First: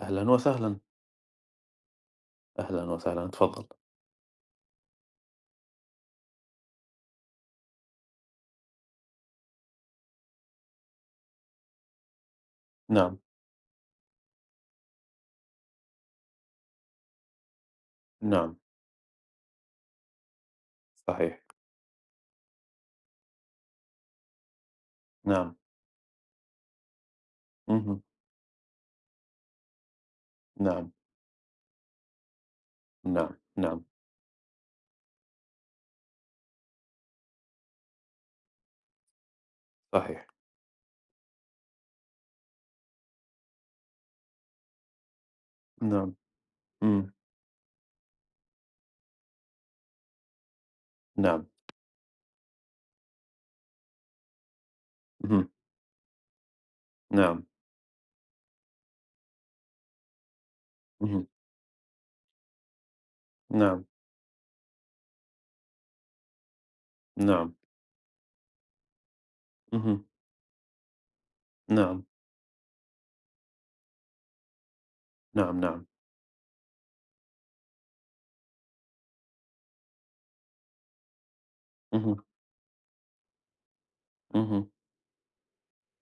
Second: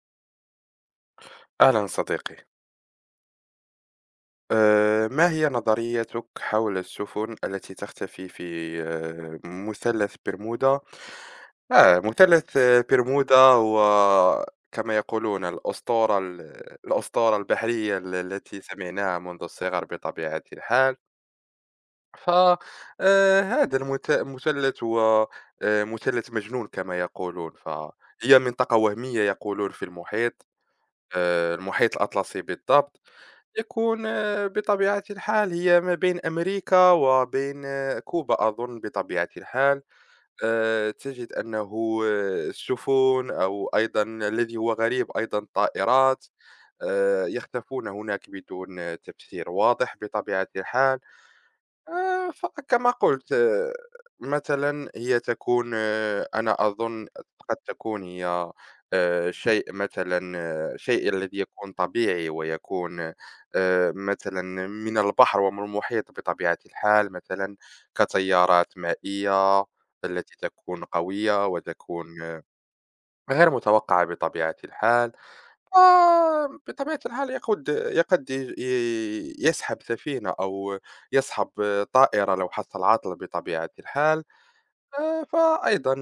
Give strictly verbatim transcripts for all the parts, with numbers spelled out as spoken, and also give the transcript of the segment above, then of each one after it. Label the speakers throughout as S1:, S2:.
S1: أهلًا وسهلًا،
S2: أهلا صديقي.
S1: أهلًا وسهلًا، اتفضّل.
S2: آه، ما هي نظريتك حول السفن التي تختفي في آه، مثلث برمودا؟ آه، مثلث آه،
S1: نعم،
S2: برمودا هو كما يقولون الأسطورة الأسطورة البحرية ال-
S1: نعم،
S2: التي سمعناها منذ الصغر بطبيعة الحال.
S1: صحيح،
S2: فهذا المثلث هو
S1: نعم،
S2: آه، مثلث مجنون كما يقولون،
S1: اهم،
S2: فهي منطقة وهمية يقولون في المحيط،
S1: نعم،
S2: آه، المحيط الأطلسي بالضبط،
S1: نعم، نعم،
S2: يكون آه، بطبيعة الحال هي ما بين أمريكا وبين آه، كوبا أظن بطبيعة الحال.
S1: صحيح،
S2: آه، تجد أنه آه، السفن أو أيضا الذي هو غريب أيضا
S1: نعم،
S2: الطائرات
S1: إمم،
S2: آه، يختفون هناك بدون آه، تفسير واضح بطبيعة الحال.
S1: نعم،
S2: آآ، فكما قُلت، آه، مثلًا هي
S1: اهم،
S2: تكون، آآ، أنا أظن
S1: نعم،
S2: قد تكون هي آآ، شيء مثلًا، آه، شيء
S1: اهم،
S2: الذي يكون طبيعي ويكون،
S1: نعم،
S2: آآ، مثلًا من البحر ومن المحيط بطبيعة الحال
S1: نعم،
S2: مثلًا، كتيارات مائية
S1: اهم،
S2: التي تكون قوية
S1: نعم،
S2: وتكون آه، غير متوقعة بطبيعة الحال.
S1: نعم، نعم،
S2: وبطبيعة الحال يقود يقد ي ي يسحب سفينة أو يسحب
S1: اهم،
S2: طائرة لو حصل عطل بطبيعة الحال.
S1: اهم،
S2: آآ، فأيضًا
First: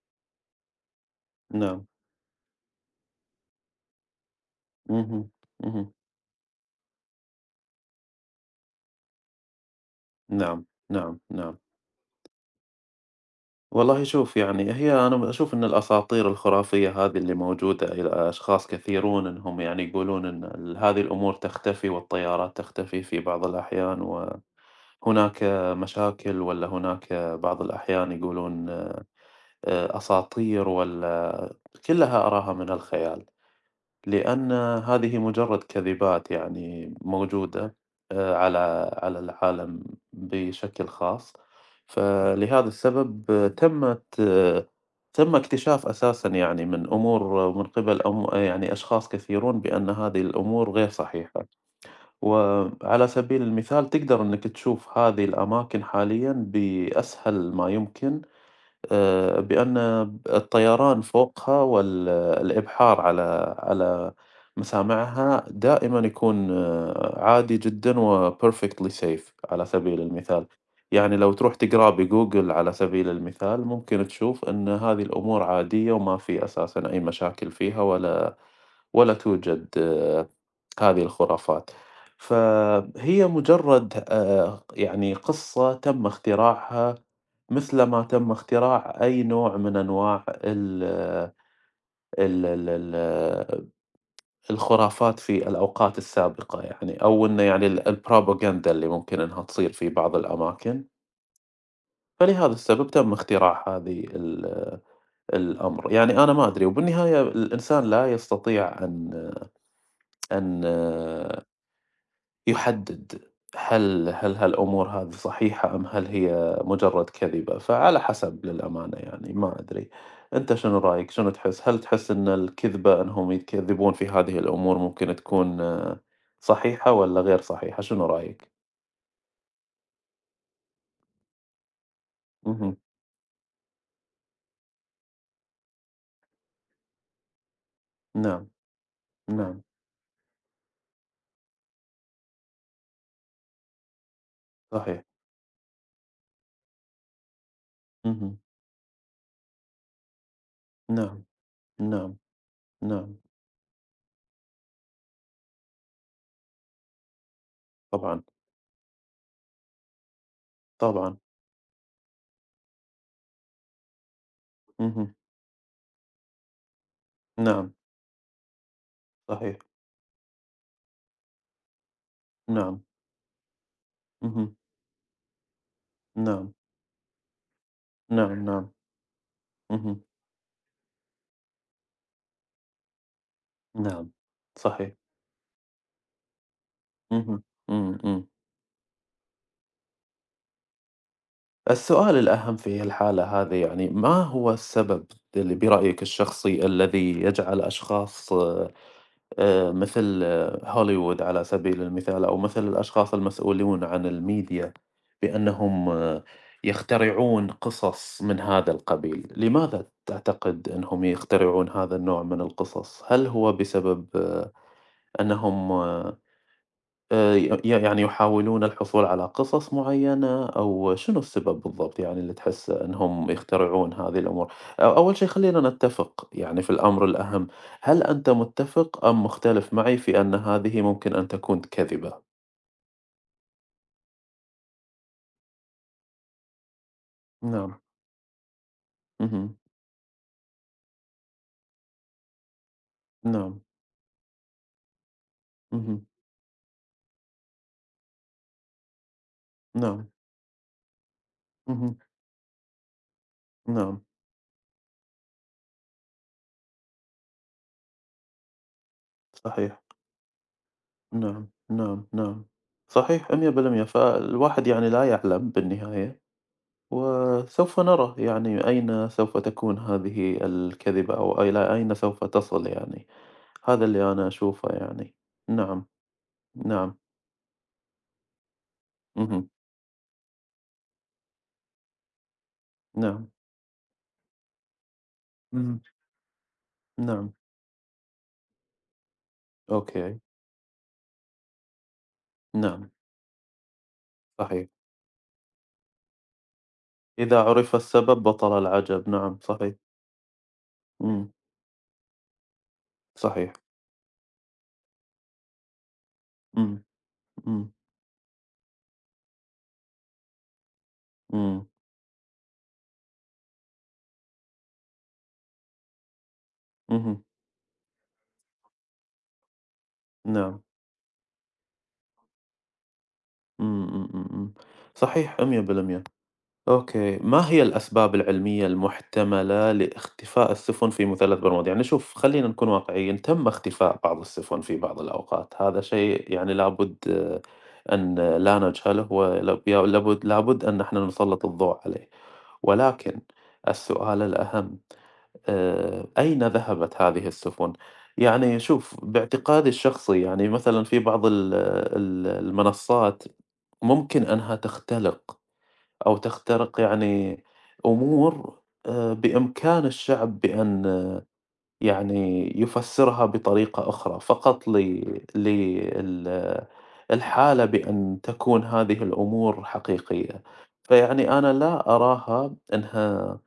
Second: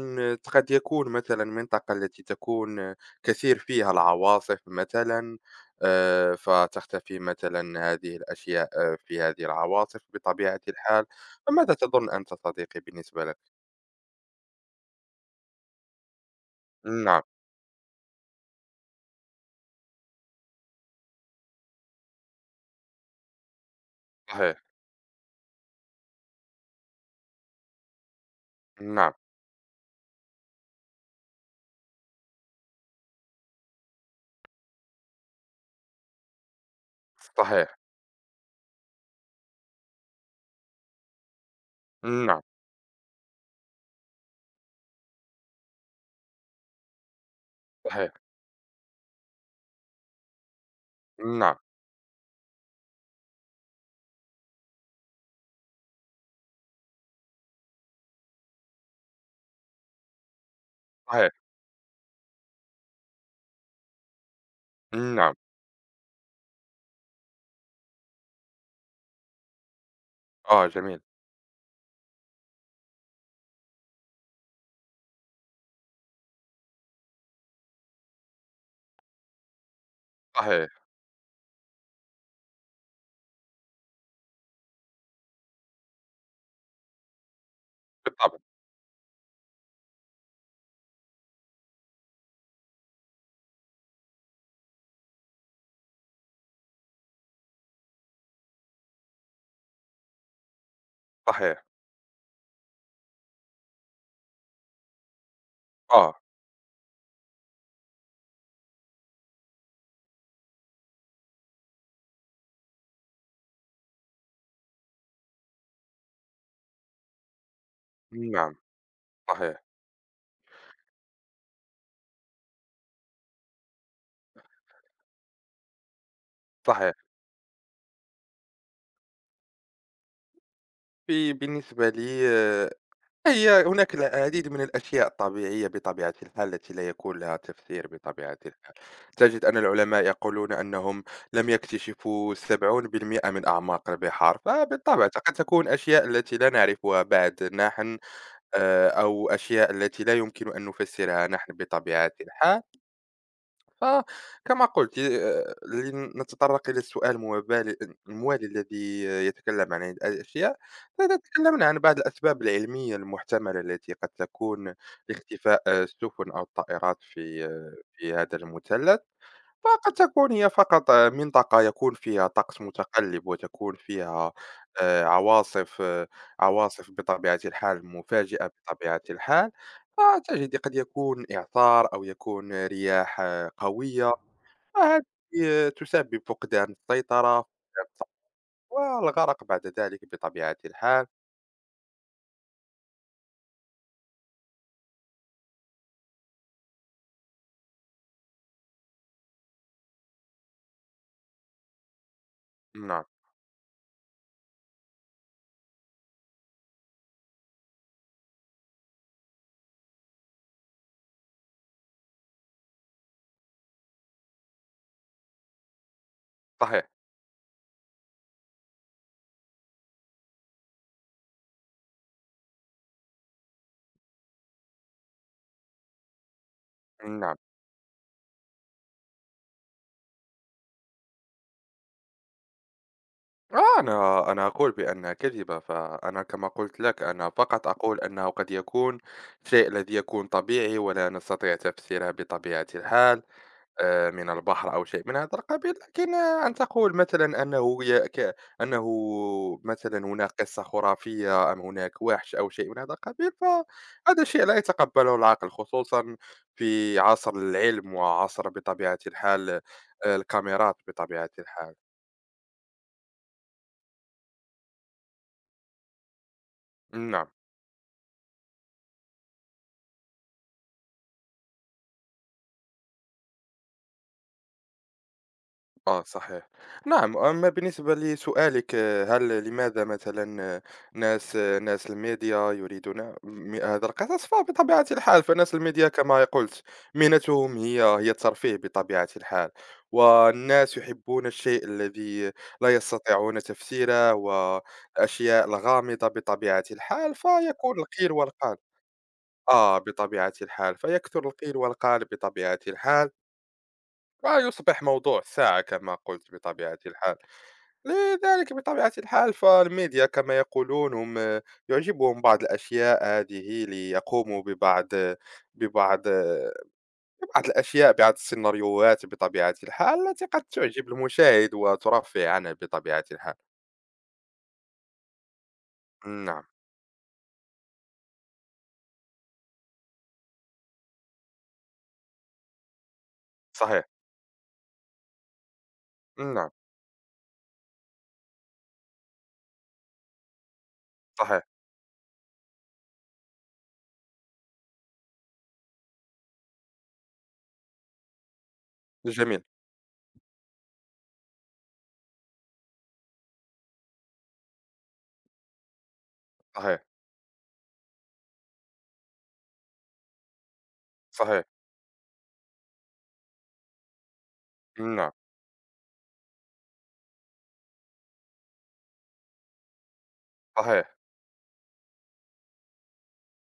S2: قد يكون مثلًا
S1: نعم،
S2: منطقة التي تكون كثير فيها العواصف
S1: اهم،
S2: مثلًا.
S1: اهم،
S2: آآ، فتختفي مثلًا هذه الأشياء آه، في هذه العواصف بطبيعة
S1: نعم،
S2: الحال.
S1: نعم، نعم.
S2: فماذا تظن أنت صديقي بالنسبة لك؟
S1: والله شوف يعني هي أنا أشوف إن الأساطير الخرافية هذه
S2: نعم،
S1: اللي موجودة إلى أشخاص كثيرون إنهم يعني يقولون إن ال هذه الأمور تختفي والطيارات تختفي في بعض الأحيان و
S2: صحيح،
S1: هناك مشاكل والّا هناك بعض الأحيان يقولون
S2: نعم،
S1: آآ أساطير والّا كلّها أراها من الخيال، لأن هذه مجرد كذبات يعني موجودة
S2: صحيح،
S1: آآ على على العالم بشكل خاص، إمم.
S2: نعم،
S1: فلهذا السبب آه، تمت آه، تم اكتشاف أساسًا يعني من أمور آه، من قبل
S2: صحيح،
S1: أم آه، يعني أشخاص كثيرون بأن هذه الأمور غير صحيحة.
S2: نعم،
S1: وعلى سبيل المثال تقدر إنك تشوف هذه الأماكن حاليًا بأسهل ما يمكن، آآ، بأن الطيران
S2: صحيح،
S1: فوقها والإبحار على على
S2: نعم،
S1: مسامعها دائمًا يكون آه، عادي جدًا وperfectly safe على سبيل المثال،
S2: آه، جميل.
S1: يعني لو تروح تقراه بGoogle على سبيل المثال ممكن تشوف إن هذه الأمور عادية وما في أساسًا أي مشاكل فيها ولا ولا توجد آه،
S2: صحيح،
S1: هذه الخرافات. فهي مجرد آآ يعني قصة تم اختراعها مثل ما تم
S2: بالطبع،
S1: اختراع أي نوع من أنواع ال آه، ال ال ال آه، الخرافات في الأوقات السابقة يعني، أو إنه يعني ال الpropaganda اللي ممكن إنها تصير في بعض الأماكن،
S2: صحيح،
S1: فلهذا السبب تم اختراع هذه ال آه، الأمر،
S2: آه،
S1: يعني أنا ما أدري وبالنهاية الإنسان لا يستطيع أن آه، أن آه، يحدد هل هل هالأمور هذه صحيحة أم هل هي مجرد كذبة، فعلى حسب
S2: نعم،
S1: للأمانة يعني ما
S2: صحيح،
S1: أدري، أنت شنو رأيك؟ شنو تحس؟ هل تحس إن الكذبة إنهم يكذبون في هذه الأمور ممكن تكون آه، صحيحة
S2: صحيح،
S1: والّا غير صحيحة، شنو رأيك؟
S2: في بالنسبة لي آه،
S1: اهم،
S2: هي هناك العديد من الأشياء الطبيعية بطبيعة الحال التي لا يكون لها تفسير بطبيعة
S1: نعم،
S2: الحال. تجد أن
S1: نعم،
S2: العلماء يقولون أنهم لم يكتشفوا سبعين بالمية من أعماق البحار،
S1: صحيح،
S2: فبالطبع قد تكون أشياء التي لا نعرفها بعد نحن،
S1: اهم،
S2: آآ، أو أشياء التي لا يمكن أن
S1: نعم،
S2: نفسرها نحن بطبيعة
S1: نعم،
S2: الحال.
S1: نعم،
S2: فكما قلت، آه، لنتطرق إلى السؤال الموالي،
S1: طبعًا،
S2: الموالي الذي يتكلم عن هذه الأشياء.
S1: طبعًا،
S2: فتكلمنا عن بعض الأسباب العلمية المحتملة التي قد تكون
S1: اهم،
S2: لاختفاء آه، السفن أو الطائرات في
S1: نعم،
S2: آه، في هذا المثلث.
S1: صحيح،
S2: فقد تكون هي فقط منطقة يكون فيها طقس
S1: نعم،
S2: متقلب وتكون فيها
S1: اهم،
S2: آه، عواصف آه،
S1: نعم،
S2: عواصف بطبيعة الحال
S1: نعم،
S2: مفاجئة
S1: نعم،
S2: بطبيعة الحال.
S1: اهم،
S2: فتجد قد يكون إعصار أو يكون رياح آه،
S1: نعم،
S2: قوية،
S1: صحيح،
S2: فهذه آه، تسبب فقدان السيطرة،
S1: اهم،
S2: فقدان
S1: إمم،
S2: الصبر،
S1: إمم.
S2: والغرق بعد ذلك بطبيعة الحال.
S1: السؤال الأهم في الحالة هذه يعني ما هو السبب اللي برأيك الشخصي الذي يجعل أشخاص آه، آه، مثل آه، هوليوود على سبيل المثال أو مثل
S2: نعم،
S1: الأشخاص المسؤولون عن الميديا بأنهم آه، يخترعون قصص من هذا القبيل لماذا تعتقد أنهم يخترعون هذا النوع من القصص؟ هل هو بسبب آه، أنهم آه،
S2: صحيح،
S1: آآ ي ي يعني يحاولون الحصول على قصص معيّنة أو شنو السبب بالضبط يعني اللي تحس إنهم يخترعون هذه الأمور؟ أ أول شي خلّينا نتّفق يعني في الأمر
S2: نعم،
S1: الأهم، هل أنت متّفق أم مختلف معي في أن هذه ممكن أن تكون كذبة؟
S2: آه، أنا أنا أقول بأنها كذبة، فأنا كما قلت لك أنا فقط
S1: نعم،
S2: أقول أنه قد يكون
S1: اهم،
S2: شيء الذي يكون طبيعي ولا نستطيع تفسيره بطبيعة الحال.
S1: نعم،
S2: آآ، من البحر أو شيء من هذا القبيل،
S1: اهم،
S2: لكن آه، أن تقول مثلًا أنه ي ك أنه مثلًا
S1: نعم،
S2: هناك قصة خرافية أم
S1: اهم،
S2: هناك وحش أو شيء من هذا القبيل،
S1: نعم،
S2: فهذا شيء لا يتقبله العقل خصوصًا في عصر العلم وعصر بطبيعة الحال آه،
S1: صحيح،
S2: الكاميرات بطبيعة
S1: نعم،
S2: الحال.
S1: نعم، نعم، صحيح مية بالمية فالواحد يعني لا يعلم بالنهاية.
S2: نعم.
S1: وسوف نرى يعني أين سوف تكون هذه الكذبة أو إلى أين سوف تصل يعني هذا اللي أنا أشوفه يعني نعم
S2: آه صحيح،
S1: نعم
S2: نعم. أما بالنسبة لسؤالِك، آه، هل
S1: اهم
S2: لماذا مثلًا آه، ناس آه، ناس الميديا يريدون
S1: نعم
S2: م هذا القصص؟ فبطبيعة الحال فناس
S1: اهم
S2: الميديا كما قُلت
S1: نعم
S2: مهنتهم هي هي الترفيه بطبيعة الحال،
S1: أوكي
S2: والناس يحبون الشيء الذي لا
S1: نعم
S2: يستطيعون تفسيره
S1: صحيح
S2: والأشياء الغامضة بطبيعة الحال،
S1: إذا عُرف
S2: فيكون القيل
S1: السبب
S2: والقال.
S1: بطل العجب نعم صحيح
S2: آه بطبيعة الحال، فيكثر
S1: إمم
S2: القيل والقال بطبيعة الحال،
S1: صحيح
S2: ويصبح موضوع الساعة كما قُلت بطبيعة
S1: إمم
S2: الحال.
S1: إمم
S2: لذلك بطبيعة الحال فالميديا كما يقولون هم
S1: إمم
S2: يعجبهم بعض الأشياء هذه ليقوموا ببعض ببعض
S1: اهم
S2: ببعض الأشياء، بعض السيناريوهات بطبيعة الحال التي قد
S1: نعم
S2: تعجب المشاهد وترفه عنه بطبيعة الحال.
S1: إمم إمم إمم إمم صحيح مية بالمية.
S2: نعم،
S1: أوكي، ما هي الأسباب العلمية المحتملة لاختفاء السفن في مثلث برمودا؟ يعني شوف خلينا نكون واقعيين، تم
S2: صحيح،
S1: اختفاء بعض السفن في بعض الأوقات، هذا شيء
S2: نعم،
S1: يعني لابد آه، أن لا نجهله ولاب- يا- لابد لابد أن نحن
S2: صحيح،
S1: نسلط الضوء عليه، ولكن السؤال الأهم آه، أين ذهبت هذه السفن؟ يعني شوف
S2: جميل،
S1: باعتقادي الشخصي يعني مثلا في بعض ال- ال- المنصات ممكن أنها تختلق أو تخترق
S2: صحيح،
S1: يعني أمور آه، بإمكان الشعب بأن
S2: صحيح،
S1: يعني يفسّرها بطريقة أخرى فقط ل
S2: نعم،
S1: لل الحالة بأن تكون هذه الأمور حقيقية،
S2: صحيح،
S1: فيعني أنا لا أراها أنها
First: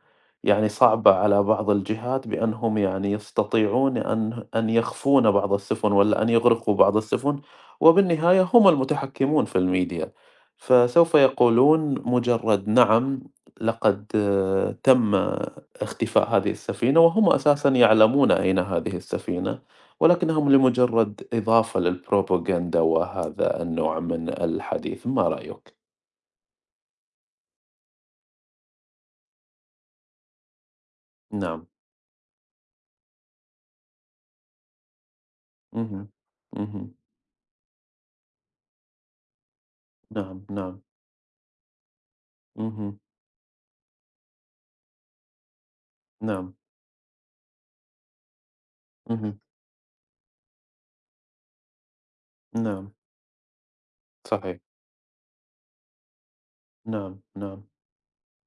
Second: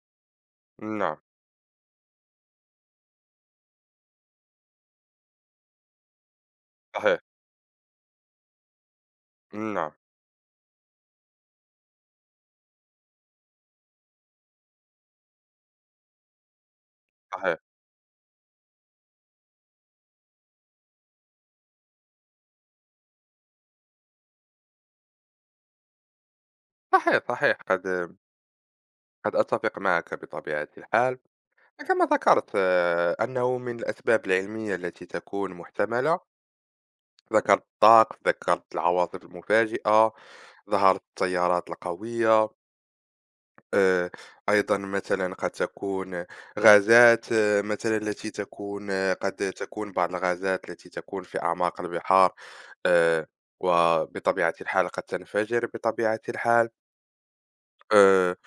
S1: يعني صعبة
S2: نعم،
S1: على بعض الجهات بأنهم يعني يستطيعون أن أن يخفون بعض السفن والّا أن يغرقوا بعض
S2: صحيح،
S1: السفن، وبالنهاية هم المتحكمون في
S2: نعم،
S1: الميديا، فسوف يقولون مجرد نعم لقد آه، تم اختفاء هذه السفينة، وهم
S2: صحيح،
S1: أساسًا يعلمون أين هذه السفينة، ولكنهم لمجرد إضافة للبروباغندا وهذا النوع من الحديث، ما رأيك؟
S2: صحيح، صحيح، قد قد أتفق معك بطبيعة الحال.
S1: نعم،
S2: كما ذكرت آه، أنه من الأسباب العلمية التي تكون
S1: اهم،
S2: محتملة،
S1: اهم،
S2: ذكرت الطقس، ذكرت العواصف المفاجئة،
S1: نعم، نعم،
S2: ظهرت التيارات القوية.
S1: اهم،
S2: آه، أيضا مثلا قد تكون
S1: نعم،
S2: غازات، آه، مثلا التي تكون آه،
S1: اهم،
S2: قد تكون بعض الغازات التي تكون في أعماق البحار،
S1: نعم،
S2: آه، وبطبيعة
S1: صحيح،
S2: الحال قد تنفجر بطبيعة الحال.
S1: نعم، نعم،
S2: آه،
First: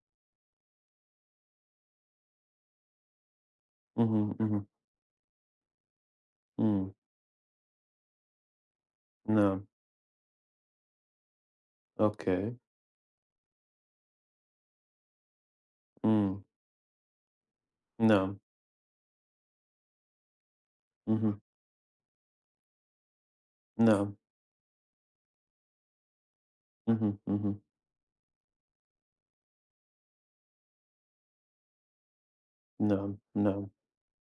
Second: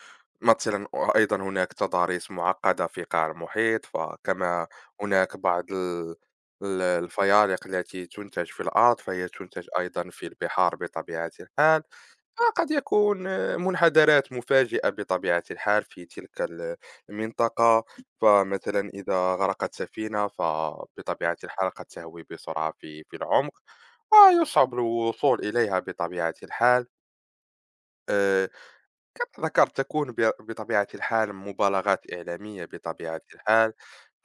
S2: مثلًا وأيضًا هناك تضاريس معقدة في قاع المحيط،
S1: اهم، اهم،
S2: فكما هناك بعض ال ال
S1: إمم،
S2: الفيالق التي تُنتج في الأرض، فهي
S1: نعم،
S2: تُنتج أيضًا في البحار بطبيعة الحال،
S1: أوكي،
S2: وقد يكون آه، منحدرات مفاجئة بطبيعة الحال في تلك
S1: إمم،
S2: ال المنطقة.
S1: نعم،
S2: فمثلًا إذا غرقت سفينة فبطبيعة
S1: اهم،
S2: الحال قد تهوي بسرعة في في العمق،
S1: نعم،
S2: ويصعب الوصول إليها بطبيعة الحال.
S1: اهم، اهم،
S2: آآ كما ذكرت تكون ب- بطبيعة الحال مبالغات إعلامية
S1: نعم،
S2: بطبيعة
S1: نعم،
S2: الحال.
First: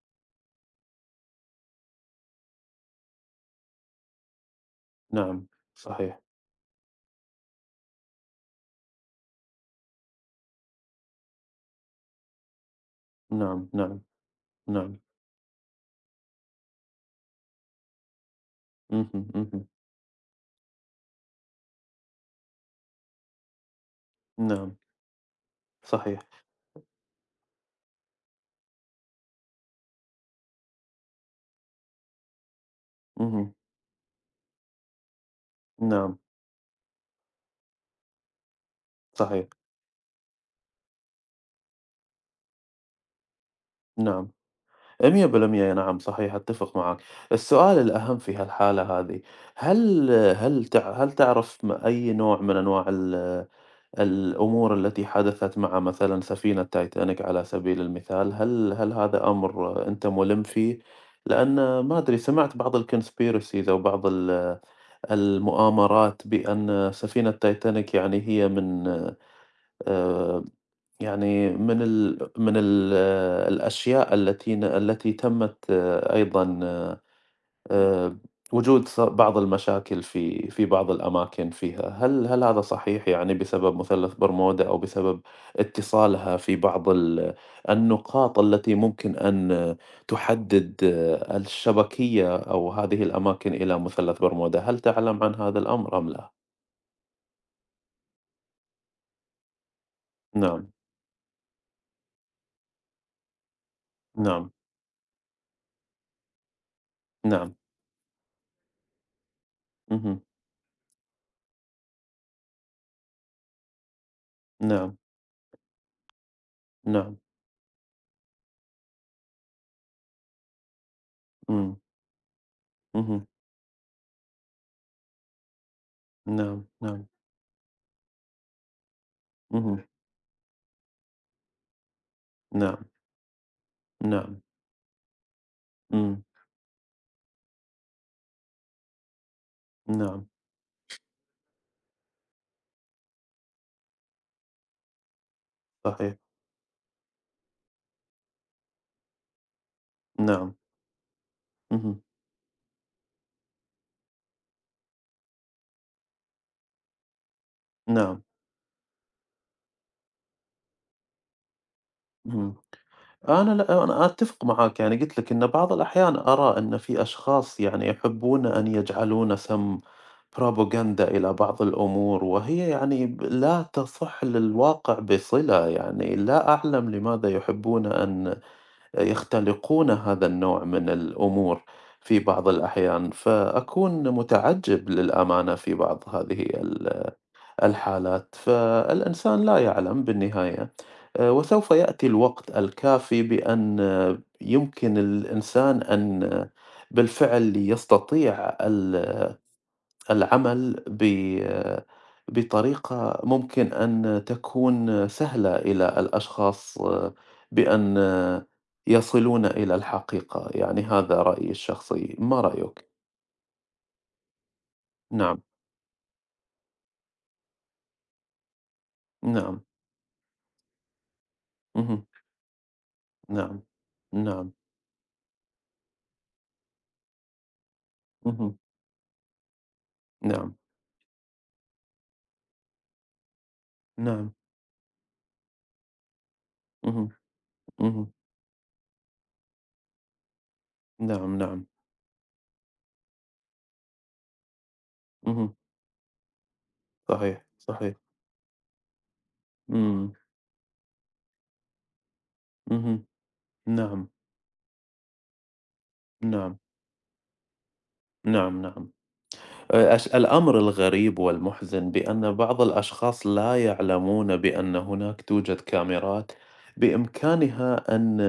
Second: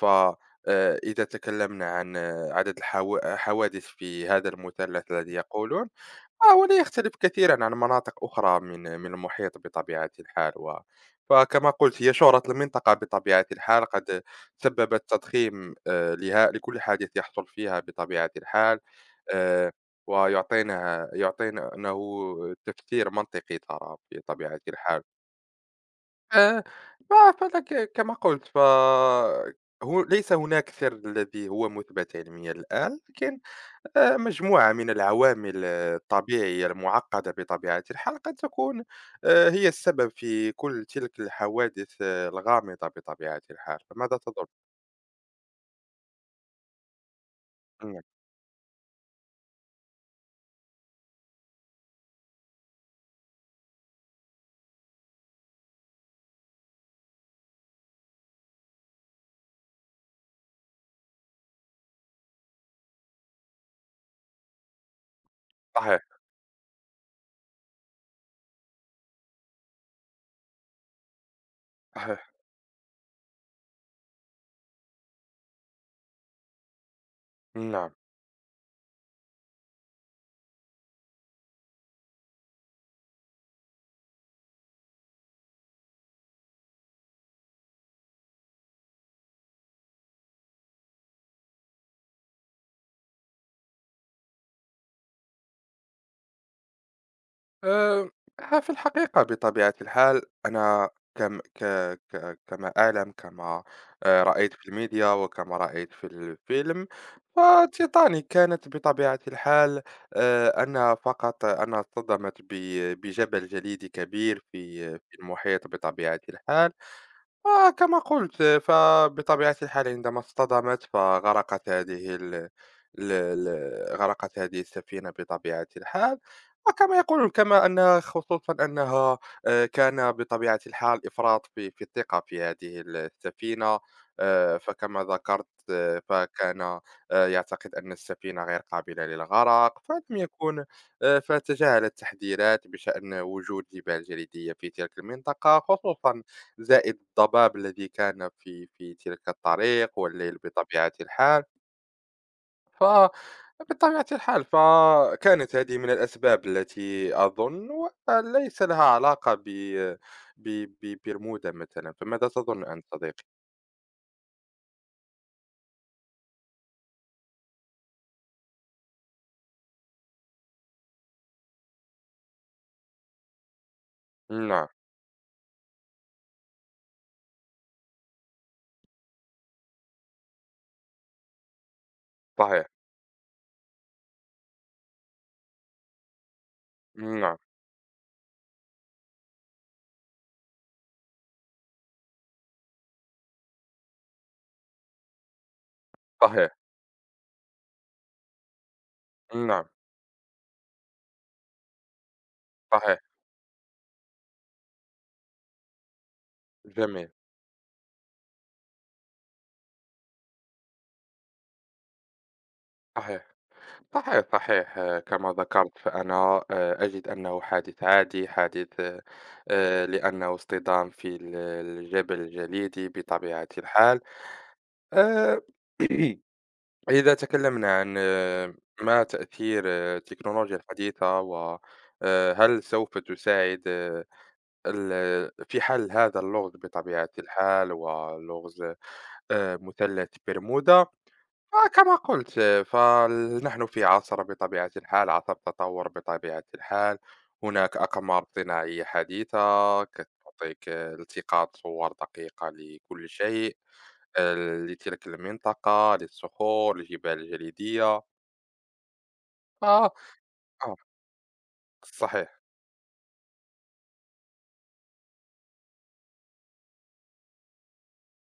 S2: فإذا تكلمنا عن آه، عدد الحوادث في هذا المثلث الذي
S1: نعم،
S2: يقولون
S1: صحيح،
S2: فهو لا يختلف كثيرا عن مناطق أخرى من من المحيط بطبيعة الحال، و فكما قلت هي شهرة المنطقة بطبيعة
S1: نعم،
S2: الحال
S1: نعم،
S2: قد
S1: نعم،
S2: سببت تضخيم آه، لها لكل حادث يحصل فيها بطبيعة الحال.
S1: اهم، اهم،
S2: آه، ويعطينا يعطينه تفسير منطقي ترى بطبيعة
S1: نعم،
S2: الحال.
S1: صحيح.
S2: آآ ما فلك كما قُلت فهو ليس هناك سِر الذي هو مُثبت علميًا الآن، لكن
S1: اهم،
S2: آآ مجموعة من العوامل آه،
S1: نعم،
S2: الطبيعية المُعقّدة بطبيعة الحال قد تكون
S1: صحيح،
S2: آآ هي السبب في كل تلك الحوادث آه، الغامضة بطبيعة الحال. فماذا
S1: نعم،
S2: تظُن؟
S1: مية بالمية نعم صحيح أتّفق معك. السؤال
S2: إمم،
S1: الأهم في هالحالة هذه، هل هل تع هل تعرف م أي نوع من أنواع ال الأمور التي حدثت مع مثلًا سفينة تايتانيك على سبيل المثال، هل هل هذا أمر أنت مُلِم فيه؟ لأن ما أدري سمعت بعض الconspiracies أو بعض ال
S2: صحيح،
S1: المؤامرات بأن سفينة تايتانيك يعني هي من آآ يعني من ال
S2: صحيح،
S1: من ال الأشياء التي ن التي تمت آه، أيضًا
S2: نعم.
S1: آآ وجود ص بعض المشاكل في في بعض الأماكن فيها، هل هل هذا صحيح يعني بسبب مثلث برمودا أو بسبب اتصالها في بعض ال النقاط التي ممكن أن تحدد آه، الشبكية أو هذه الأماكن إلى مثلث برمودا، هل تعلم عن هذا الأمر أم لا؟
S2: آآ، في الحقيقة بطبيعة الحال
S1: نعم،
S2: أنا كم ك ك كما أعلم، كما آآ،
S1: نعم،
S2: رأيت في الميديا وكما رأيت في الفيلم،
S1: نعم،
S2: فTitanic كانت بطبيعة الحال
S1: اهم،
S2: آآ، أنها فقط أنها اصطدمت ب بجبل جليدي كبير في
S1: نعم،
S2: في المحيط بطبيعة الحال.
S1: نعم،
S2: آه، كما قُلت فبطبيعة الحال عندما اصطدمت فغرقت
S1: إمم،
S2: هذه ال ال
S1: اهم.
S2: ال غرقت هذه السفينة بطبيعة الحال.
S1: نعم،
S2: وكما
S1: نعم،
S2: يقولون كما أنها خصوصًا أنها آآ،
S1: اهم،
S2: كان بطبيعة الحال إفراط في في الثقة في هذه
S1: نعم،
S2: السفينة.
S1: نعم،
S2: آآ، فكما ذكرت، آه،
S1: إمم،
S2: فكان آآ، يعتقد أن السفينة غير قابلة للغرق، فلم
S1: نعم،
S2: يكن. آآ، فتجاهل التحذيرات بشأن وجود جبال جليدية في تلك المنطقة
S1: صحيح،
S2: خصوصًا، زائد الضباب الذي كان في في تلك الطريق والليل
S1: نعم،
S2: بطبيعة الحال،
S1: اهم،
S2: فبطبيعة الحال فكانت هذه من الأسباب التي أظن و
S1: نعم،
S2: ليس لها علاقة ب ب ببرمودا مثلًا. فماذا
S1: اهم.
S2: تظن أنت صديقي؟
S1: أنا لأ، أنا أتفق معاك، يعني قُلت لك إن بعض الأحيان أرى أن في أشخاص يعني يحبون أن يجعلون سَمْ propaganda إلى بعض الأمور، وهي يعني ب لا تصح
S2: نعم،
S1: للواقع بصِلة، يعني لا أعلم لماذا يحبون أن يختلقون هذا النوع من الأمور في بعض
S2: صحيح،
S1: الأحيان، فأكون متعجب للأمانة في بعض هذه ال-
S2: نعم،
S1: الحالات، فالإنسان لا يعلم بالنهاية، آه، وسوف يأتي الوقت الكافي بأن آه، يمكن الإنسان أن آه،
S2: صحيح،
S1: بالفعل يستطيع ال-
S2: نعم،
S1: العمل ب
S2: صحيح،
S1: بطريقة ممكن أن تكون سهلة إلى الأشخاص
S2: جميل،
S1: بأن يصلون إلى الحقيقة، يعني هذا رأيي الشخصي، ما رأيك؟
S2: صحيح. صحيح صحيح آه، كما
S1: نعم،
S2: ذكرت فأنا آه، أجد أنه حادث عادي، حادث آه،
S1: نعم،
S2: آه، لأنه اصطدام في ال-
S1: اهم،
S2: الجبل الجليدي بطبيعة
S1: نعم،
S2: الحال.
S1: نعم،
S2: آه، إذا تكلمنا عن
S1: اهم،
S2: آه، ما تأثير آه،
S1: نعم،
S2: التكنولوجيا الحديثة، وهل سوف تساعد آه،
S1: نعم،
S2: ال- في حل هذا اللغز
S1: اهم،
S2: بطبيعة الحال
S1: اهم،
S2: ولغز آه، مثلث برمودا؟
S1: نعم، نعم،
S2: وكما قلت فنحن في عصر بطبيعة الحال، عصر
S1: اهم،
S2: تطور بطبيعة الحال.
S1: صحيح،
S2: هناك
S1: صحيح،
S2: أقمار صناعية حديثة
S1: إمم،
S2: تعطيك التقاط صور دقيقة
S1: اهم،
S2: لكل شيء،
S1: نعم،
S2: آه، لتلك المنطقة،
S1: نعم،
S2: للصخور، للجبال الجليدية.
S1: نعم، نعم.
S2: آه
S1: أش- الأمر
S2: آه
S1: الغريب والمحزن بأن
S2: صحيح،
S1: بعض الأشخاص لا يعلمون بأن هناك توجد كاميرات بإمكانها أن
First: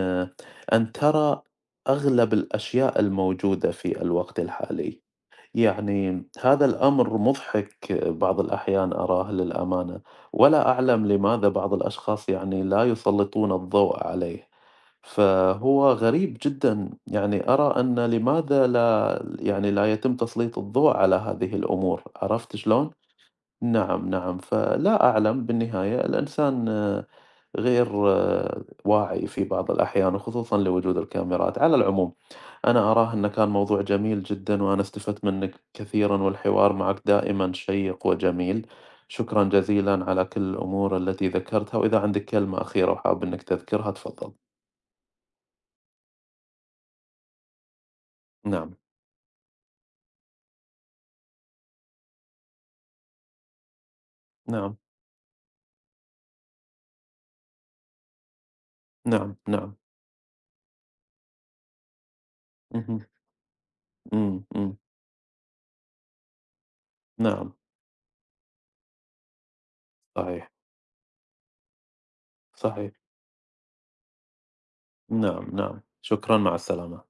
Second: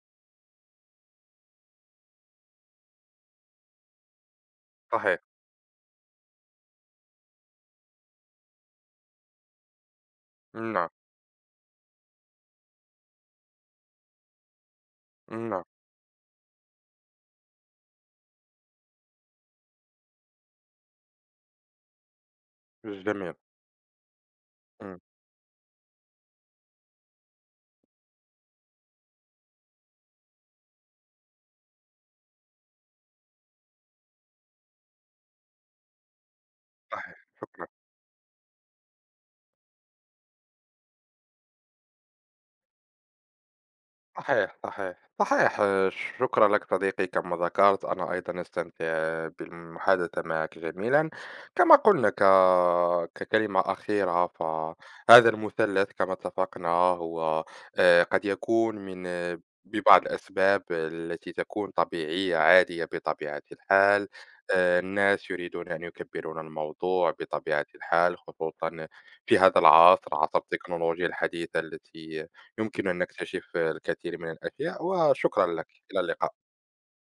S1: أن ترى أغلب الأشياء الموجودة في الوقت الحالي،
S2: صحيح،
S1: يعني هذا الأمر مضحك بعض الأحيان أراه للأمانة، ولا
S2: نعم،
S1: أعلم لماذا بعض الأشخاص يعني لا يسلطون الضوء عليه،
S2: نعم،
S1: فهو غريب جدًا، يعني أرى أن لماذا لا يعني لا يتم تسليط الضوء على هذه الأمور، عرفت شلون؟
S2: جميل،
S1: نعم، نعم،
S2: مم،
S1: فلا أعلم بالنهاية الإنسان آه، غير آه، واعي في بعض الأحيان وخصوصًا لوجود الكاميرات، على العموم أنا أراه أنه كان موضوع جميل جدًا، وأنا استفدت منك كثيرًا، والحوار معك
S2: صحيح.
S1: دائمًا
S2: شكرا.
S1: شيق وجميل، شكرًا جزيلًا على كل الأمور التي ذكرتها، وإذا عندك كلمة أخيرة وحابب إنك تذكرها تفضل.
S2: صحيح، صحيح، صحيح. شكرًا لك صديقي كما ذكرت، أنا أيضًا
S1: نعم،
S2: أستمتع بالمحادثة معك جميلًا. كما قلنا ك ككلمة أخيرة،
S1: نعم،
S2: فهذا المثلث كما اتفقنا هو آآ، قد يكون من
S1: نعم،
S2: آه،
S1: نعم،
S2: ببعض الأسباب التي تكون طبيعية عادية
S1: اهم،
S2: بطبيعة الحال.
S1: إمم، إمم،
S2: آآ، الناس يريدون أن يكبّرون الموضوع
S1: نعم،
S2: بطبيعة الحال، خصوصًا في هذا العصر، عصر
S1: صحيح،
S2: التكنولوجيا الحديثة التي يمكن
S1: صحيح،
S2: أن نكتشف الكثير من الأشياء. وشكرًا
S1: نعم،
S2: لك،
S1: نعم،
S2: إلى
S1: شكرًا،
S2: اللقاء.
S1: مع السلامة.